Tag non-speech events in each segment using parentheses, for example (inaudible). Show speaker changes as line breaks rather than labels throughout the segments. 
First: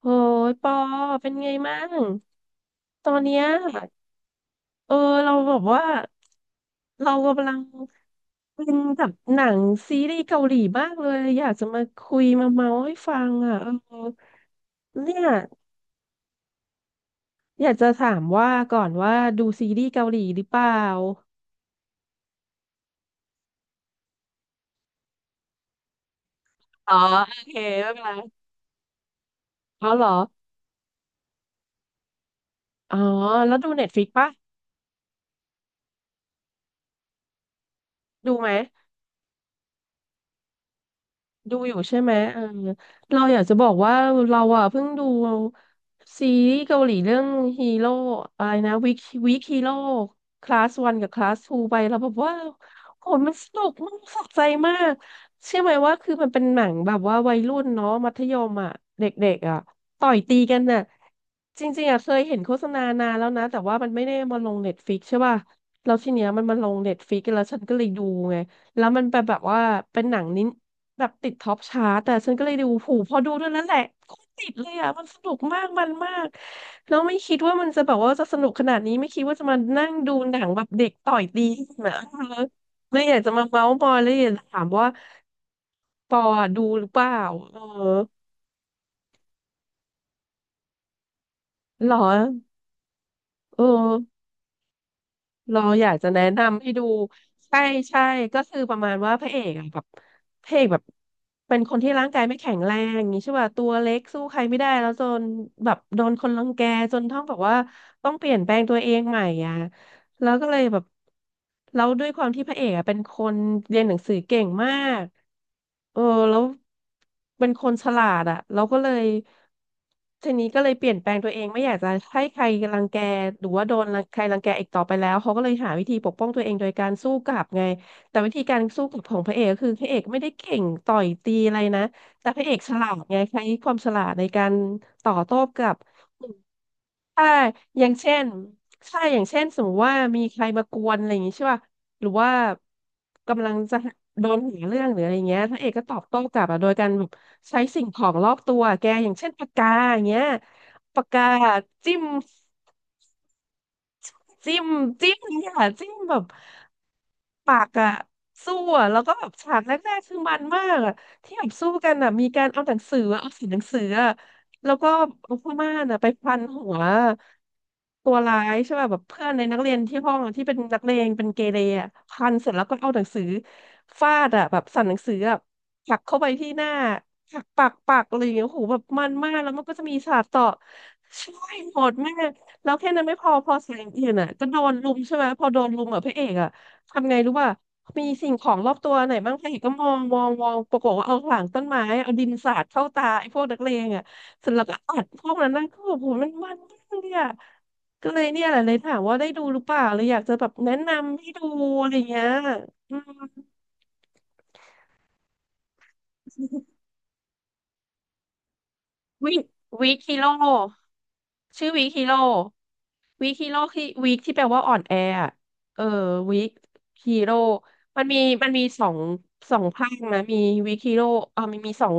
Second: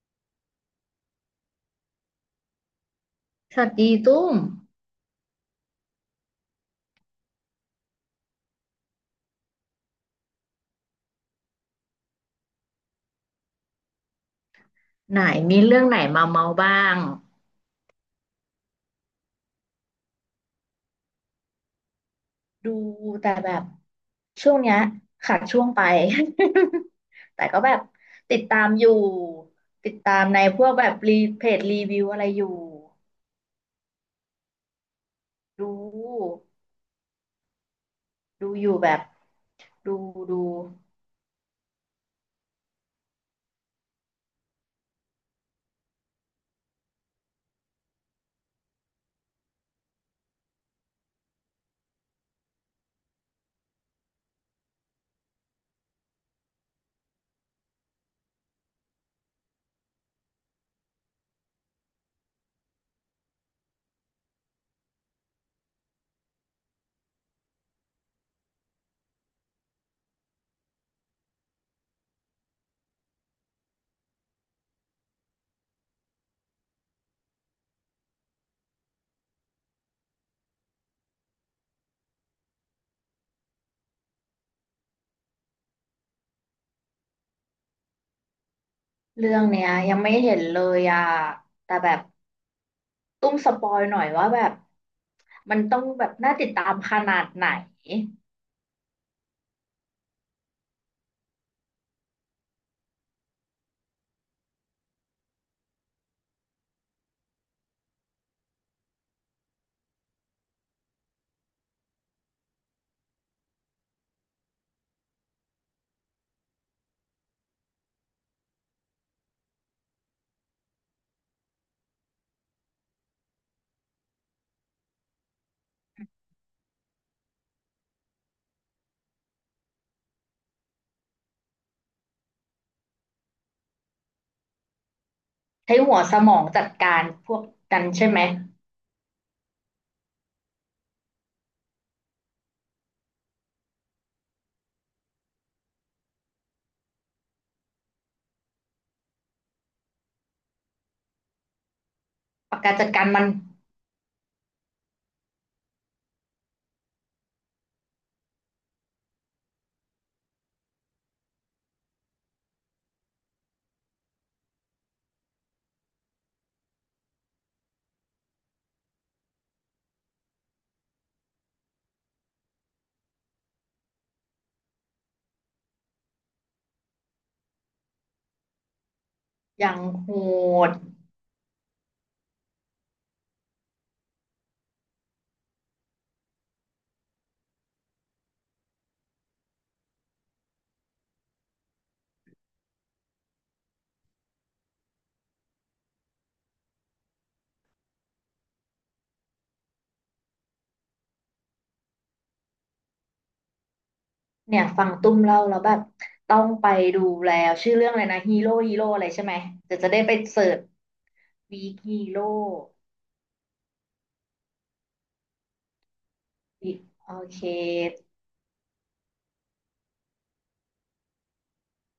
โอ้ยปอเป็นไงมั่งตอนเนี้ย
สวัสดีตุ้ม
เออเราแบบว่าเรากำลังเป็นกับหนังซีรีส์เกาหลีมากเลยอยากจะมาคุยมาเมาให้ฟังอ่ะเออเนี่
ไหน
ย
มีเรื่องไหนมาเมาบ้าง
อยากจะถามว่าก่อนว่าดูซีรีส์เกาหลีหรือเปล่า
ดูแต่แบบช่วงเนี้ยขาดช่วงไป
อ๋อโอ
(laughs) แต่
เค
ก็แบบ
ไม่เป็นไร
ติดตามอยู่
อ๋อ
ติด
เหรอ
ตามในพวกแบบรีเพจรีวิวอะไรอยู่
อ๋อแล้วดูเน็ตฟ i ิกปะ
ดู
ดูไห
ดู
ม
อยู่แบบดูดู
ดูอยู่ใช่ไหมเออเราอยากจะบอกว่าเราอ่ะเพิ่งดูซีรีส์เกาหลีเรื่องฮีโร่อะไรนะวิกวิกฮีโร่คลาสวันกับคลาสทูไปเราแบบว่าโหมันสนุกมากสะใจมากเชื่อไหมว่าคือมันเป็นหนังแบบว่าวัยรุ่นเนาะมัธยมอ่ะเด็กๆอ่ะต่อยตีกันน่ะจริงๆอ่ะเคยเห็นโฆษณานานแล้วนะแต่ว่ามันไม่ได้มาลงเน็ตฟิกใช่ป่ะแล้วทีเนี้ยมันมาลงเน็ตฟิกแล้วฉันก็เลยดูไงแล้วมันเป็นแบบว่าเป็นหนังนิ แบบติดท็อปชาร์ตแต่ฉันก็เลยดูผูพอดูเท่านั้นแหละโคตรติดเลยอ่ะมันสนุกมากมันมากแล้วไม่คิดว่ามันจะแบบว่าจะสนุกขนาดนี้ไม่คิดว่าจะมานั่งดูหนังแบบเด็กต่อยตีกันนะเออเลยอยากจะมาเมาส์มอยเลยอยากจะถามว่าปอดูหรือเปล่าเออ
เรื่องเนี้ยยังไม่เห็นเลยอ่ะแต่
หร
แบ
อ
บตุ้มส
เอ
ป
อ
อยหน่อยว่าแบบมัน
เรา
ต้อ
อ
ง
ยาก
แบ
จะ
บ
แนะ
น่าติด
นำ
ตา
ให้
ม
ดู
ขนาดไหน
ใช่ใช่ก็คือประมาณว่าพระเอกอะแบบพระเอกแบบเป็นคนที่ร่างกายไม่แข็งแรงอย่างนี้ใช่ป่ะตัวเล็กสู้ใครไม่ได้แล้วจนแบบโดนคนรังแกจนต้องแบบว่าต้องเปลี่ยนแปลงตัวเองใหม่อ่ะ แล้วก็เลยแบบแล้วด้วยความที่พระเอกอะเป็นคนเรียนหนังสือเก่งมากเออแล้วเป็นคนฉลาดอ่ะเราก็เลยทีนี้ก็เลยเปลี่ยนแปลงตัวเองไม่อยากจะให้ใครรังแกหรือว่าโดนรังใครรังแกอีกต่อไปแล้วเขาก็เลยหาวิธีปกป้องตัวเองโดยการสู้กลับไงแต่วิธีการสู้กลับของพระเอกก็คือพระเอกไม่ได้เก่งต่อยตีอะไรนะแต่พระเอกฉลาดไงใช้ความฉลาดในการต่อโต้กลั
ใช้
บ
หัวสมองจัดการ
ถ้า
พวกกั
อ
น
ย่าง
ใช่
เช่
ไหม
นถ้าอย่างเช่น สมมติว่า มีใครมากวนอะไรอย่างงี้ใช่ป่ะหรือว่ากำลังจะโดนหาเรื่องหรืออะไรเงี้ยพระเอกก็ตอบโต้กลับอะโดยการแบบใช้สิ่งของรอบตัว แกอย่างเช่นปากกาอย่างเงี้ยปากกาจิ้ม
ปากการจัดการมัน
จิ้มจิ้มเนี่ยค่ะจิ้มแบบปากอะสู้อะแล้วก็แบบฉากแรกๆคือมันมากอะที่แบบสู้กันอะมีการเอาหนังสืออะเอาสีหนังสืออะแล้วก็เอาผ้าม่านอะไปพันหัวตัวร้ายใช่ป่ะแบบเพื่อนในนักเรียนที่ห้องอะที่เป็นนักเลงเป็นเกเรอะพันเสร็จแล้วก็เอาหนังสือฟาดอะแบบสั่นหนังสืออะผลักเข้าไปที่หน้าผลักปากอะไรอย่างเงี้ยโอ้โหแบบมันมากแล้วมั
อ
นก็
ย่าง
จะมี
โห
ฉากต่อ
ด
ช่วยโหดมาก แล้วแค่นั้นไม่พอพอแสงอื่นอ่ะก็โดนรุมใช่ไหมพอโดนรุมอ่ะพระเอกอ่ะทำไงรู้ป่ะมีสิ่งของรอบตัวไหนบ้างพระเอกก็มองปรากฏว่าเอาหลังต้นไม้เอาดินสาดเข้าตาไอ้พวกนักเลงอ่ะเสร็จแล้วก็อัดพวกนั้นนั่นก็แบบโหมันมากเนี่ยก็เลยเนี่ยแหละเลยถามว่าได้ดูหรือเปล่าเลยอยากจะแบบแนะนำให้ดูอะไรเงี้ยอืม
เนี่ยฟังตุ้มเล่าแล้วแบบต้องไปดูแล้วชื่อเรื่องอะไรนะฮีโร่ฮีโร่อะไรใช่
วิ
ไหมเดี๋ยวจะ
วิ
ได้ไป
คิโล
เสิร์ชวี
ชื่อ
ค
วิ
ฮี
คิโล
โร่
วีคิโร่คือวคที่แปลว่าอ่อนแออะเออวี
โอ
คิโร่
เค
มันมีมันมีสองสองภาคนะมีวีคิโร่เออมันมีสอง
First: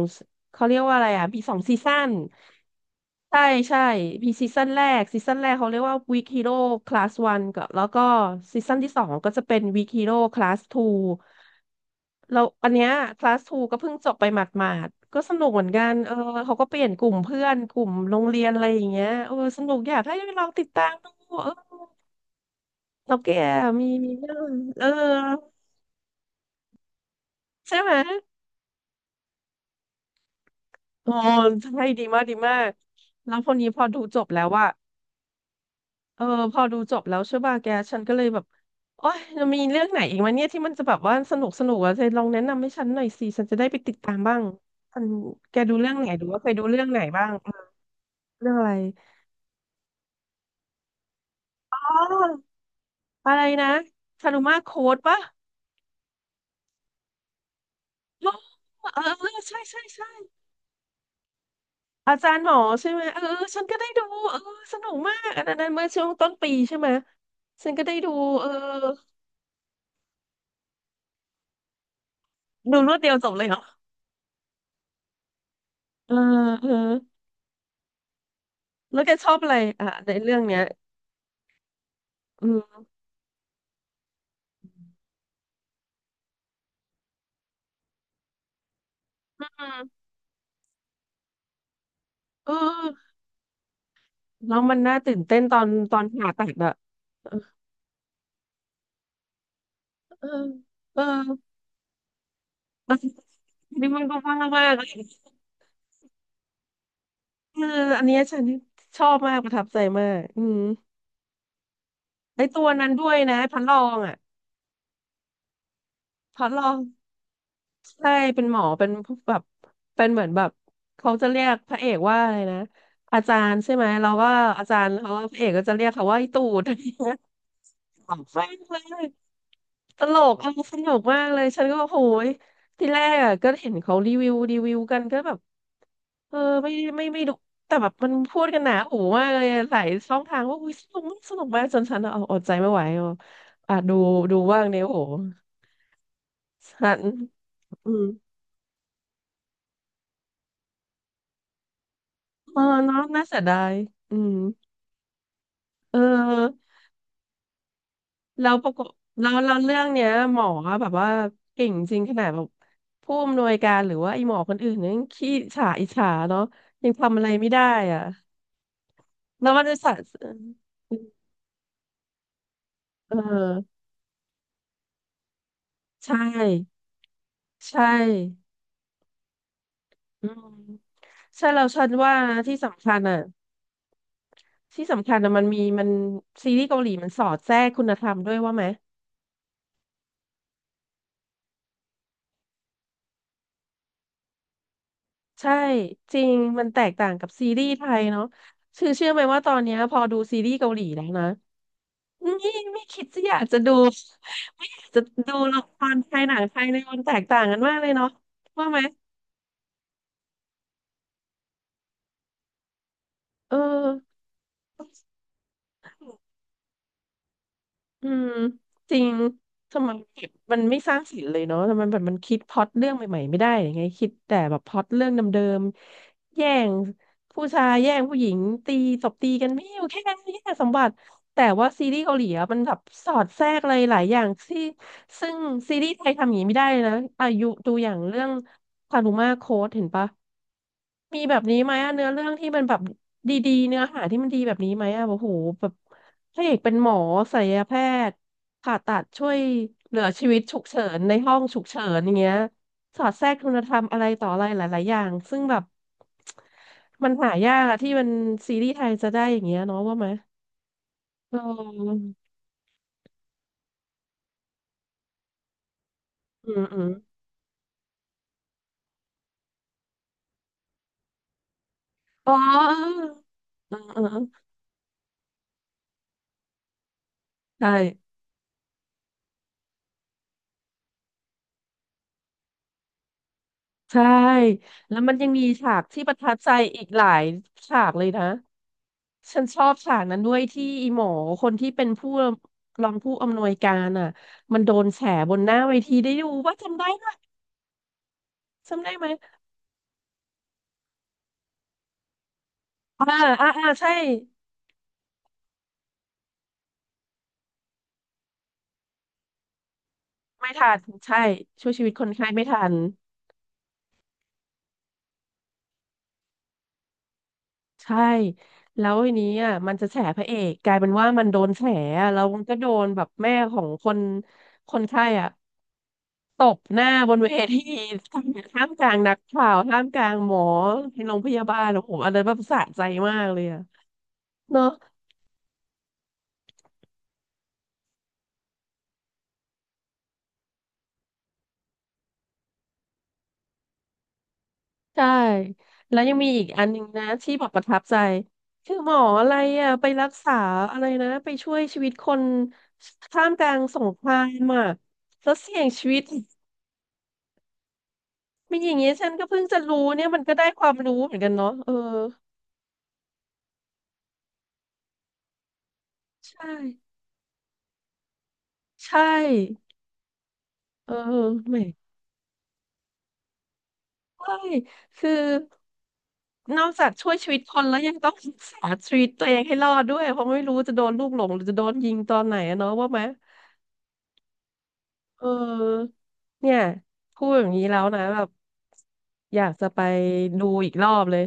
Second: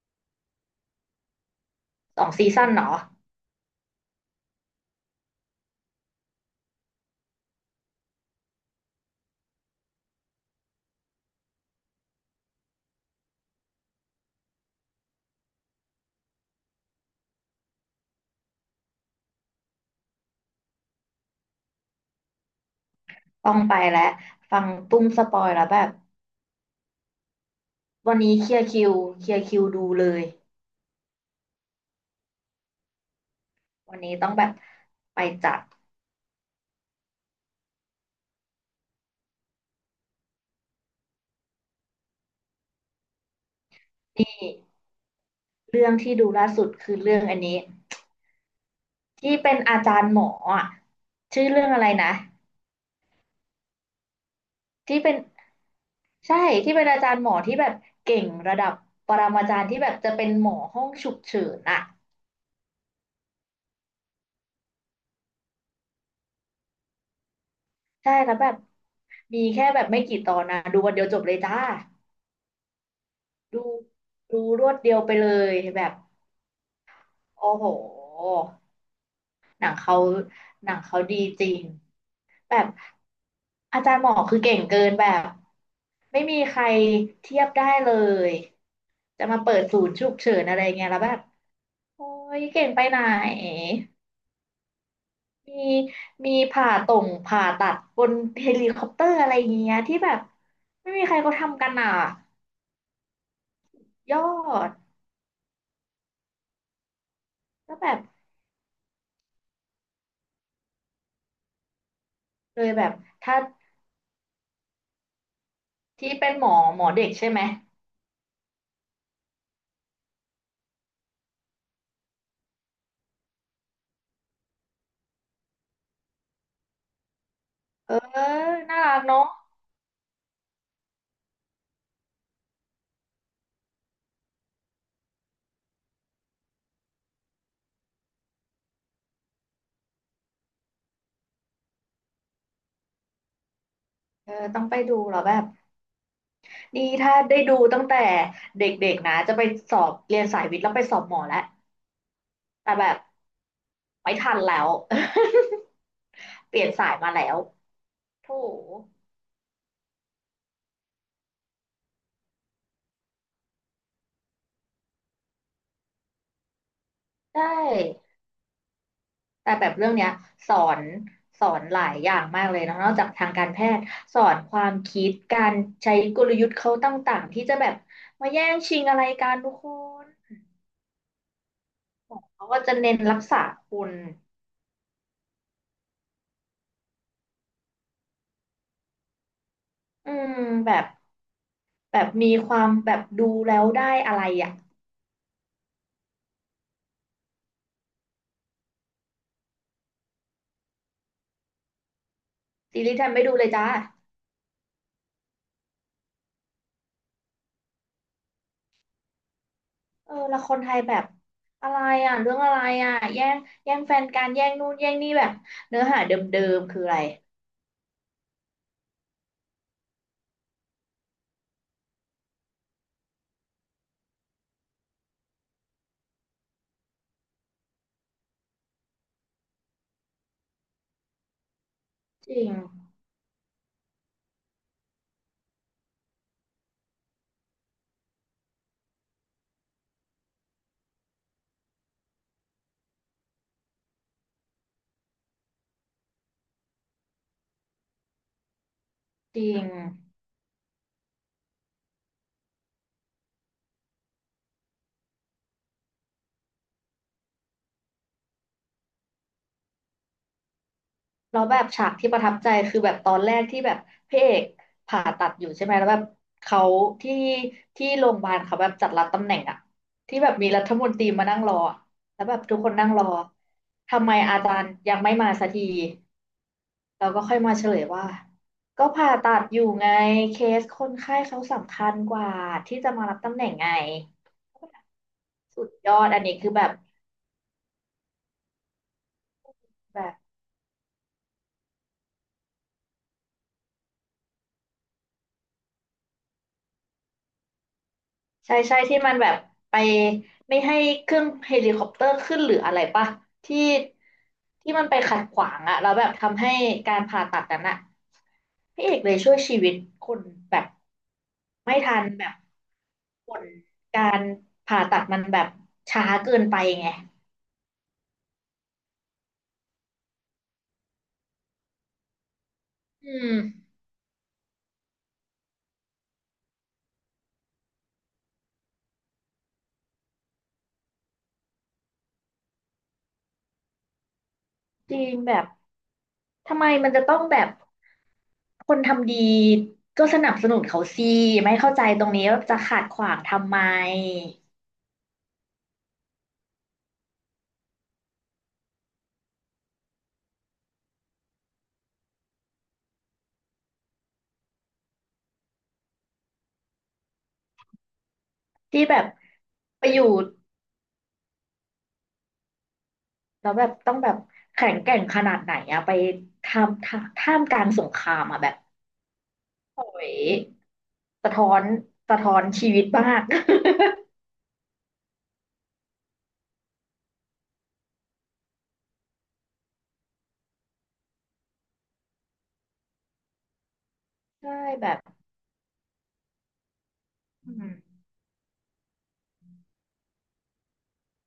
เขาเรียกว่าอะไรอ่ะมีสองซีซั่น
สองซีซั่นเหรอ
ใช่ใช่มีซีซั่นแรกเขาเรียกว่า Week Hero Class 1กับแล้วก็ซีซั่นที่สองก็จะเป็น Week Hero Class 2แล้วอันเนี้ยคลาสทูก็เพิ่งจบไปหมาดๆก็สนุกเหมือนกันเออเขาก็เปลี่ยนกลุ่มเพื่อนกลุ่มโรงเรียนอะไรอย่างเงี้ยเออสนุกอยากให้ลองติดตามดูเออแล้วแก
ต้องไป
มี
แล้ว
มีเรื่อง
ฟัง
เออ
ตุ้มสปอยแล้วแบบ
ใช่ไหม
วันนี้เคลียร์คิวเคลียร์คิวดูเลย
อ๋อใช่ดีมากแล้วคนนี้พอ
วั
ดู
นนี้
จบ
ต้อง
แล้
แบ
ว
บ
ว่า
ไปจัด
เออพอดูจบแล้วใช่ป่ะแกฉันก็เลยแบบโอ๊ยจะมีเรื่องไหนอีกวะเนี่ยที่มันจะแบบว่าสนุกสนุกอะเธอลองแนะนำให้ฉันหน่อยสิฉันจะได้ไปติดตาม
นี
บ้าง
่
ฉันแกดู
เรื่
เรื่
อ
อ
ง
งไหน
ที่
หรื
ดู
อว่าเค
ล่า
ยดู
สุด
เรื่อง
คื
ไห
อ
น
เรื่อ
บ้า
ง
ง
อัน
เออ
นี้
เรื่องอะไร
ที่เป็นอาจารย์หมออะชื่อเรื่อง
อ๋
อะไร
อ
นะ
อะไรนะชารุมาโค้ด
ที่เป็น
ปะ
ใช่ที่เป็นอาจารย์หมอที่แบบเก่
เอ
ง
อ
ระดับ
เออ
ป
(gasps)
ร
เออ
มาจา
ใช่
รย์ที่
ใช่
แบบ
ใช่
จะเป็นหมอห้องฉุกเฉินอะ
อาจารย์หมอใช่ไหมเออเออฉันก็ได้ดูเออสนุกมากอันนั้นเมื่อช่วงต้นปีใช่ไหมฉันก็ได้ดู
ใช่แล้ว
เอ
แบ
อ
บมีแค่แบบไม่กี่ตอนนะดูวันเดียวจบเลยจ้า
ดูรวดเดียวจบเลยเหรอ
ดูดูรวดเดียวไปเลยแบบ
เออเออ
โอ้โห
แล้วแกชอบอะไร
หนัง
อ่ะ
เขา
ในเรื่องเนี้ย
หนังเขาดีจริง
อื
แบบ
ม
อาจารย์หมอคือเก่งเกินแบบไม่มีใครเทียบได้เลยจะมา
อื
เปิดศูนย์
ม
ฉุกเฉินอะไรเงี้ยแล้วแบบโอ้ย
เอ
เก่งไปไหน
อแล้วมันน่าตื่นเต้นตอ
มี
นผ่า
มี
ตัด
ผ่า
อะ
ตรง
เออ
ผ่าตัดบนเฮลิคอปเตอร์อะไรอย่างเงี้ยที่แบบไม่
เอ
มีใครเขา
อ
ทำกันอ่ะ
เออนี่มัน
ย
ก็
อ
ว่ามา
ด
กเลยเออ
แล้วแบบ
อันเนี้ยฉันชอบมากประทับใจมากอืมไอ
เล
ตัว
ยแบ
นั้
บ
นด้วย
ถ้า
นะพันรองอะ
ที่เป็นห
พั
ม
น
อ
รอง
หมอเด็กใช่ไหม
ใช่เป็นหมอเป็นแบบเป็นเหมือนแบบเขาจะเรียกพระเอกว่าอะไรนะอาจารย์ใช่ไหมเราก็อาจารย์เขาพระเอกก็จะเรียกเขาว่าไอตูด (laughs) อะไรเงี้ย
เออ
ขำมา
น่า
กเล
รัก
ย
เนาะ
ตลกมันสนุกมากเลย ฉันก็โอ้โหยที่แรกอ่ะก็เห็นเขารีวิวกันก็แบบเออไม่ไม่ดูแต่แบบมันพูดกันหนาหูมากเลยอะหลายช่องทางว่าอุ้ยสนุกมากสนุกมากจนฉันเอาอดใจไม่ไหวอะอ่ะดู
เออ
ดูบ้า
ต้อ
ง
งไป
เนี่ยโอ้
ดู
โห
แล้วแบบดี
ฉัน
ถ้าได้ดูตั้ง
อื
แต่
ม
เด็กๆนะจะไปสอบเรียนสายวิทย์แล้วไปสอบหมอแล้ว
เออ
แต่แบบ
เนาะน่าเสียดาย
ไม่
อืม
ทันแล้ว (laughs)
เอ
เปลี่ย
อ
นสายมาแล้วโถ
แล้วประกบแล้วเรื่องเนี้ยหมอแบบว่าเก่งจริงขนาดแบบผู้อำนวยการหรือว่าไอ้หมอคนอื่นเนี่ยยังขี้ฉาอิจฉาเนาะยังทำอะไร
ได้
ไม่ได้อ่ะแล้
แต่
วมัน
แบบ
จะ
เรื่อ
สะ
งเนี้ยสอนสอนหลายอย่างมากเลยเนอะนอกจาก
เอ
ทางการแพท
อ
ย์สอนความคิดการใช้
ใช
กลยุทธ์เขา
่
ต่างๆที่จะแบบ
ใช่
มาแย่งชิงอะไรกันทุกคน
อืมใช่เราฉันว่านะ
เขา
ที่
ก็จะ
สำ
เน้
คั
น
ญ
รั
อ่ะ
กษาคุณ
ที่สำคัญอ่ะมันมีมันซีรีส์เกาหลีมันสอดแทรกคุณธรรมด้วยว่าไหม
อืมแบบแบบมีความแบบดูแล้วได้อะไรอ่ะ
ใช่จริงมันแตกต่างกับซีรีส์ไทยเนาะคือเชื่อไหมว่าตอนเนี้ยพอดูซีรีส์เกาหลีแล้วนะ นี่
ซี
ไม่
รีส์
คิ
ไท
ด
ย
จะ
ไม่
อ
ดู
ยาก
เลย
จะ
จ้า
ดูจะดูละครไทยหนังไทยเลยมันแตกต่างกันมากเลยเนาะว่าไหม
เออละครไทยแบบอะไรอ่ะเรื่องอะไรอ่ะแย่ง
เอ
แย่งแฟน
อ
กันแย่งนู่นแย่งนี่แบบเนื้อหาเดิมๆคืออะไร
อืมจริงทำไมแบบมันไม่สร้างสรรค์เลยเนาะทำไมแบบมันคิดพล็อตเรื่องใหม่ๆไม่ได้ยังไงคิดแต่แบบพล็อตเรื่องเดิมๆแย่ง ผู้ชายแย่งผู้หญิงตีตบตีกันไม่อยู่แค่นั้นแค่สมบัติแต่ว่าซีรีส์เกาหลี
จริ
อะ
ง
มันแบบสอดแทรกอะไรหลายอย่างที่ซึ่งซีรีส์ไทยทำอย่างนี้ไม่ได้เลยนะอายุดูอย่างเรื่องคารุมาโค้ดเห็นปะมีแบบนี้ไหมอะเนื้อเรื่องที่มันแบบดีๆเนื้อหาที่มันดีแบบนี้ไหมอะโอ้โหแบบพระเอกเป็นหมอศัลยแพทย์ผ่าตัดช่วย
จริง
เหลือชีวิตฉุกเฉินในห้องฉุกเฉินอย่างเงี้ย สอดแทรกคุณธรรมอะไรต่ออะไรหลายๆอย่างซึ่งแบบมันหายากอะที่มันซีรีส์ไทยจะได้อย่างเงี้ยเนาะว่าไหมเ
แล้วแบบฉากที่
ออ
ประทับใจคือแบบตอนแรกที่แบบพระเอกผ่าตัดอยู่ใช่ไหมแล้วแบบเขา
อืม
ที่ที่โรงพยาบาลเขาแบบจัดรับตำแหน่งอะที่แบบมีรัฐมนตรีมานั่งรออะแล้ว
อ๋
แบบทุกคนนั่งร
อ
อ
เออเออ
ทำไม
เอ
อา
อ
จารย์ยังไม่มาสักทีเราก็ค่อยมาเฉ
ใช่
ลยว่าก็ผ่าตัดอยู่ไงเคสคนไข้เขาสำคัญกว่าที่จะมารับตำแหน่งไง
ใช่แล้วมันยังมี
สุด
ฉาก
ยอ
ที่
ด
ประ
อัน
ทับ
นี้คื
ใจ
อแบบ
อีกหลายฉากเลยนะฉันชอบฉา
แบ
ก
บ
นั้นด้วยที่อีหมอคนที่เป็นผู้รองผู้อำนวยการอ่ะมันโดนแฉบนหน้าเวทีได้ดูว่าจำได้ไหม
ใช่ใช่
จำได้
ที่
ไหม
มันแบบไปไม่ให้เครื่องเฮลิคอปเตอร์ขึ้นหรืออะไร
อ่า
ปะที่
อ่าใช่
ที่มันไปขัดขวางอะแล้วแบบทำให้การผ่าตัดนั้นอะพระเอกเลยช่วยชีวิตคน
ไม่
แบบ
ทันใช่ช่วย
ไม่
ชีวิต
ทั
ค
น
น
แบ
ไข้
บ
ไม่ทัน
ผลการผ่าตัดมันแบบช้าเกินไปไง
ใช่แล้วทีนี้อ่ะมันจะแฉพระเอกกลายเป็นว่ามันโดนแฉอะแล้วมันก็โดนแบบ
อื
แม่
ม
ของคนไข้อ่ะตบหน้าบนเวที (laughs) ท่ามกลางนักข่าวท่ามกลางหมอในโรงพยาบาลโอ้โหอันนั้รแบบสะใจมากเลยอ่ะเนอะ
จริงแบบทำไมมันจะต้องแบบคนทำดีก็สนับสนุนเขาสิไม่เข้าใจตรงนี้ว่าจะขัดขวางทำไม
ใช่แล้วยังมีอีกอันหนึ่งนะที่บอกประทับใจคือหมออะไรอ่ะไปรักษาอะไรนะไปช่วยชีวิตคนท่ามกลางสงครามอ่ะแล้วเสี่ยงชีวิตไม่อย่าง
ที่
เงี้ย
แบบ
ฉันก็เพิ่งจะ
ไป
รู้
อ
เนี่
ยู่
ยมันก็ได้ความรู้เหมือนกันเนาะเออ
แล้วแบบต้องแบบแข็งแกร่งขนาดไหนอะไป
ใช
ทำ
่
ท่ามท่ามกลางสงครามอะแบบ
ใช่
โอ้ย
เออ
สะท้อ
แหม
นสะท้อนชีวิตมาก
ใช่คือนอกจากช่วยชีวิตคนแล้วยังต้องรักษาชีวิตตัวเองให้รอดด้วยเพราะไม่รู้จะโดนลูกหลงหรือจะโดนยิงตอนไหนอะเนาะว่าไหม
(laughs) ใช่แบบ
เออเนี่ยพูดอย่าง
อื
นี้
ม
แล้วนะแบบอยากจะไปดูอีกรอบเลย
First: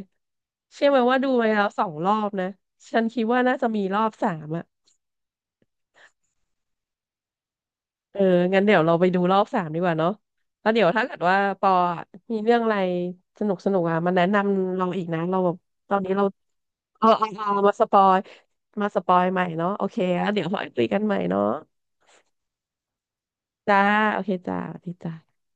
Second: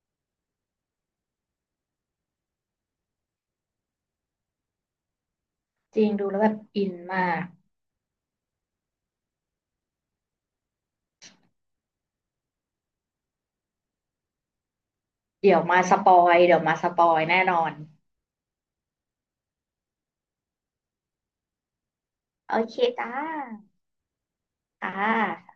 เชื่อไหมว่าดูไปแล้วสองรอบนะฉันคิดว่าน่าจะมีรอบสามอ่ะ
จริงดูแล้วแบบอินมาก
เอองั้นเดี๋ยวเราไปดูรอบสามดีกว่าเนาะแล้วเดี๋ยวถ้าเกิดว่าปออะมีเรื่องอะไรสนุกสนุกอ่ะมาแนะนำเราอีกนะเราแบ
เดี๋
บ
ยวมา
ต
ส
อน
ป
นี้
อ
เรา
ยเดี๋ยวมาสป
เอ
อ
อ
ย
เอา
แน่นอน
มาสปอยใหม่เนาะโอเคแล้วเดี๋ยว (laughs) ค่อยคุยกันใหม่เนาะ
โอเคจ้า
จ้าโอเคจ้าสวัส
ค
ดีจ้า
่ะ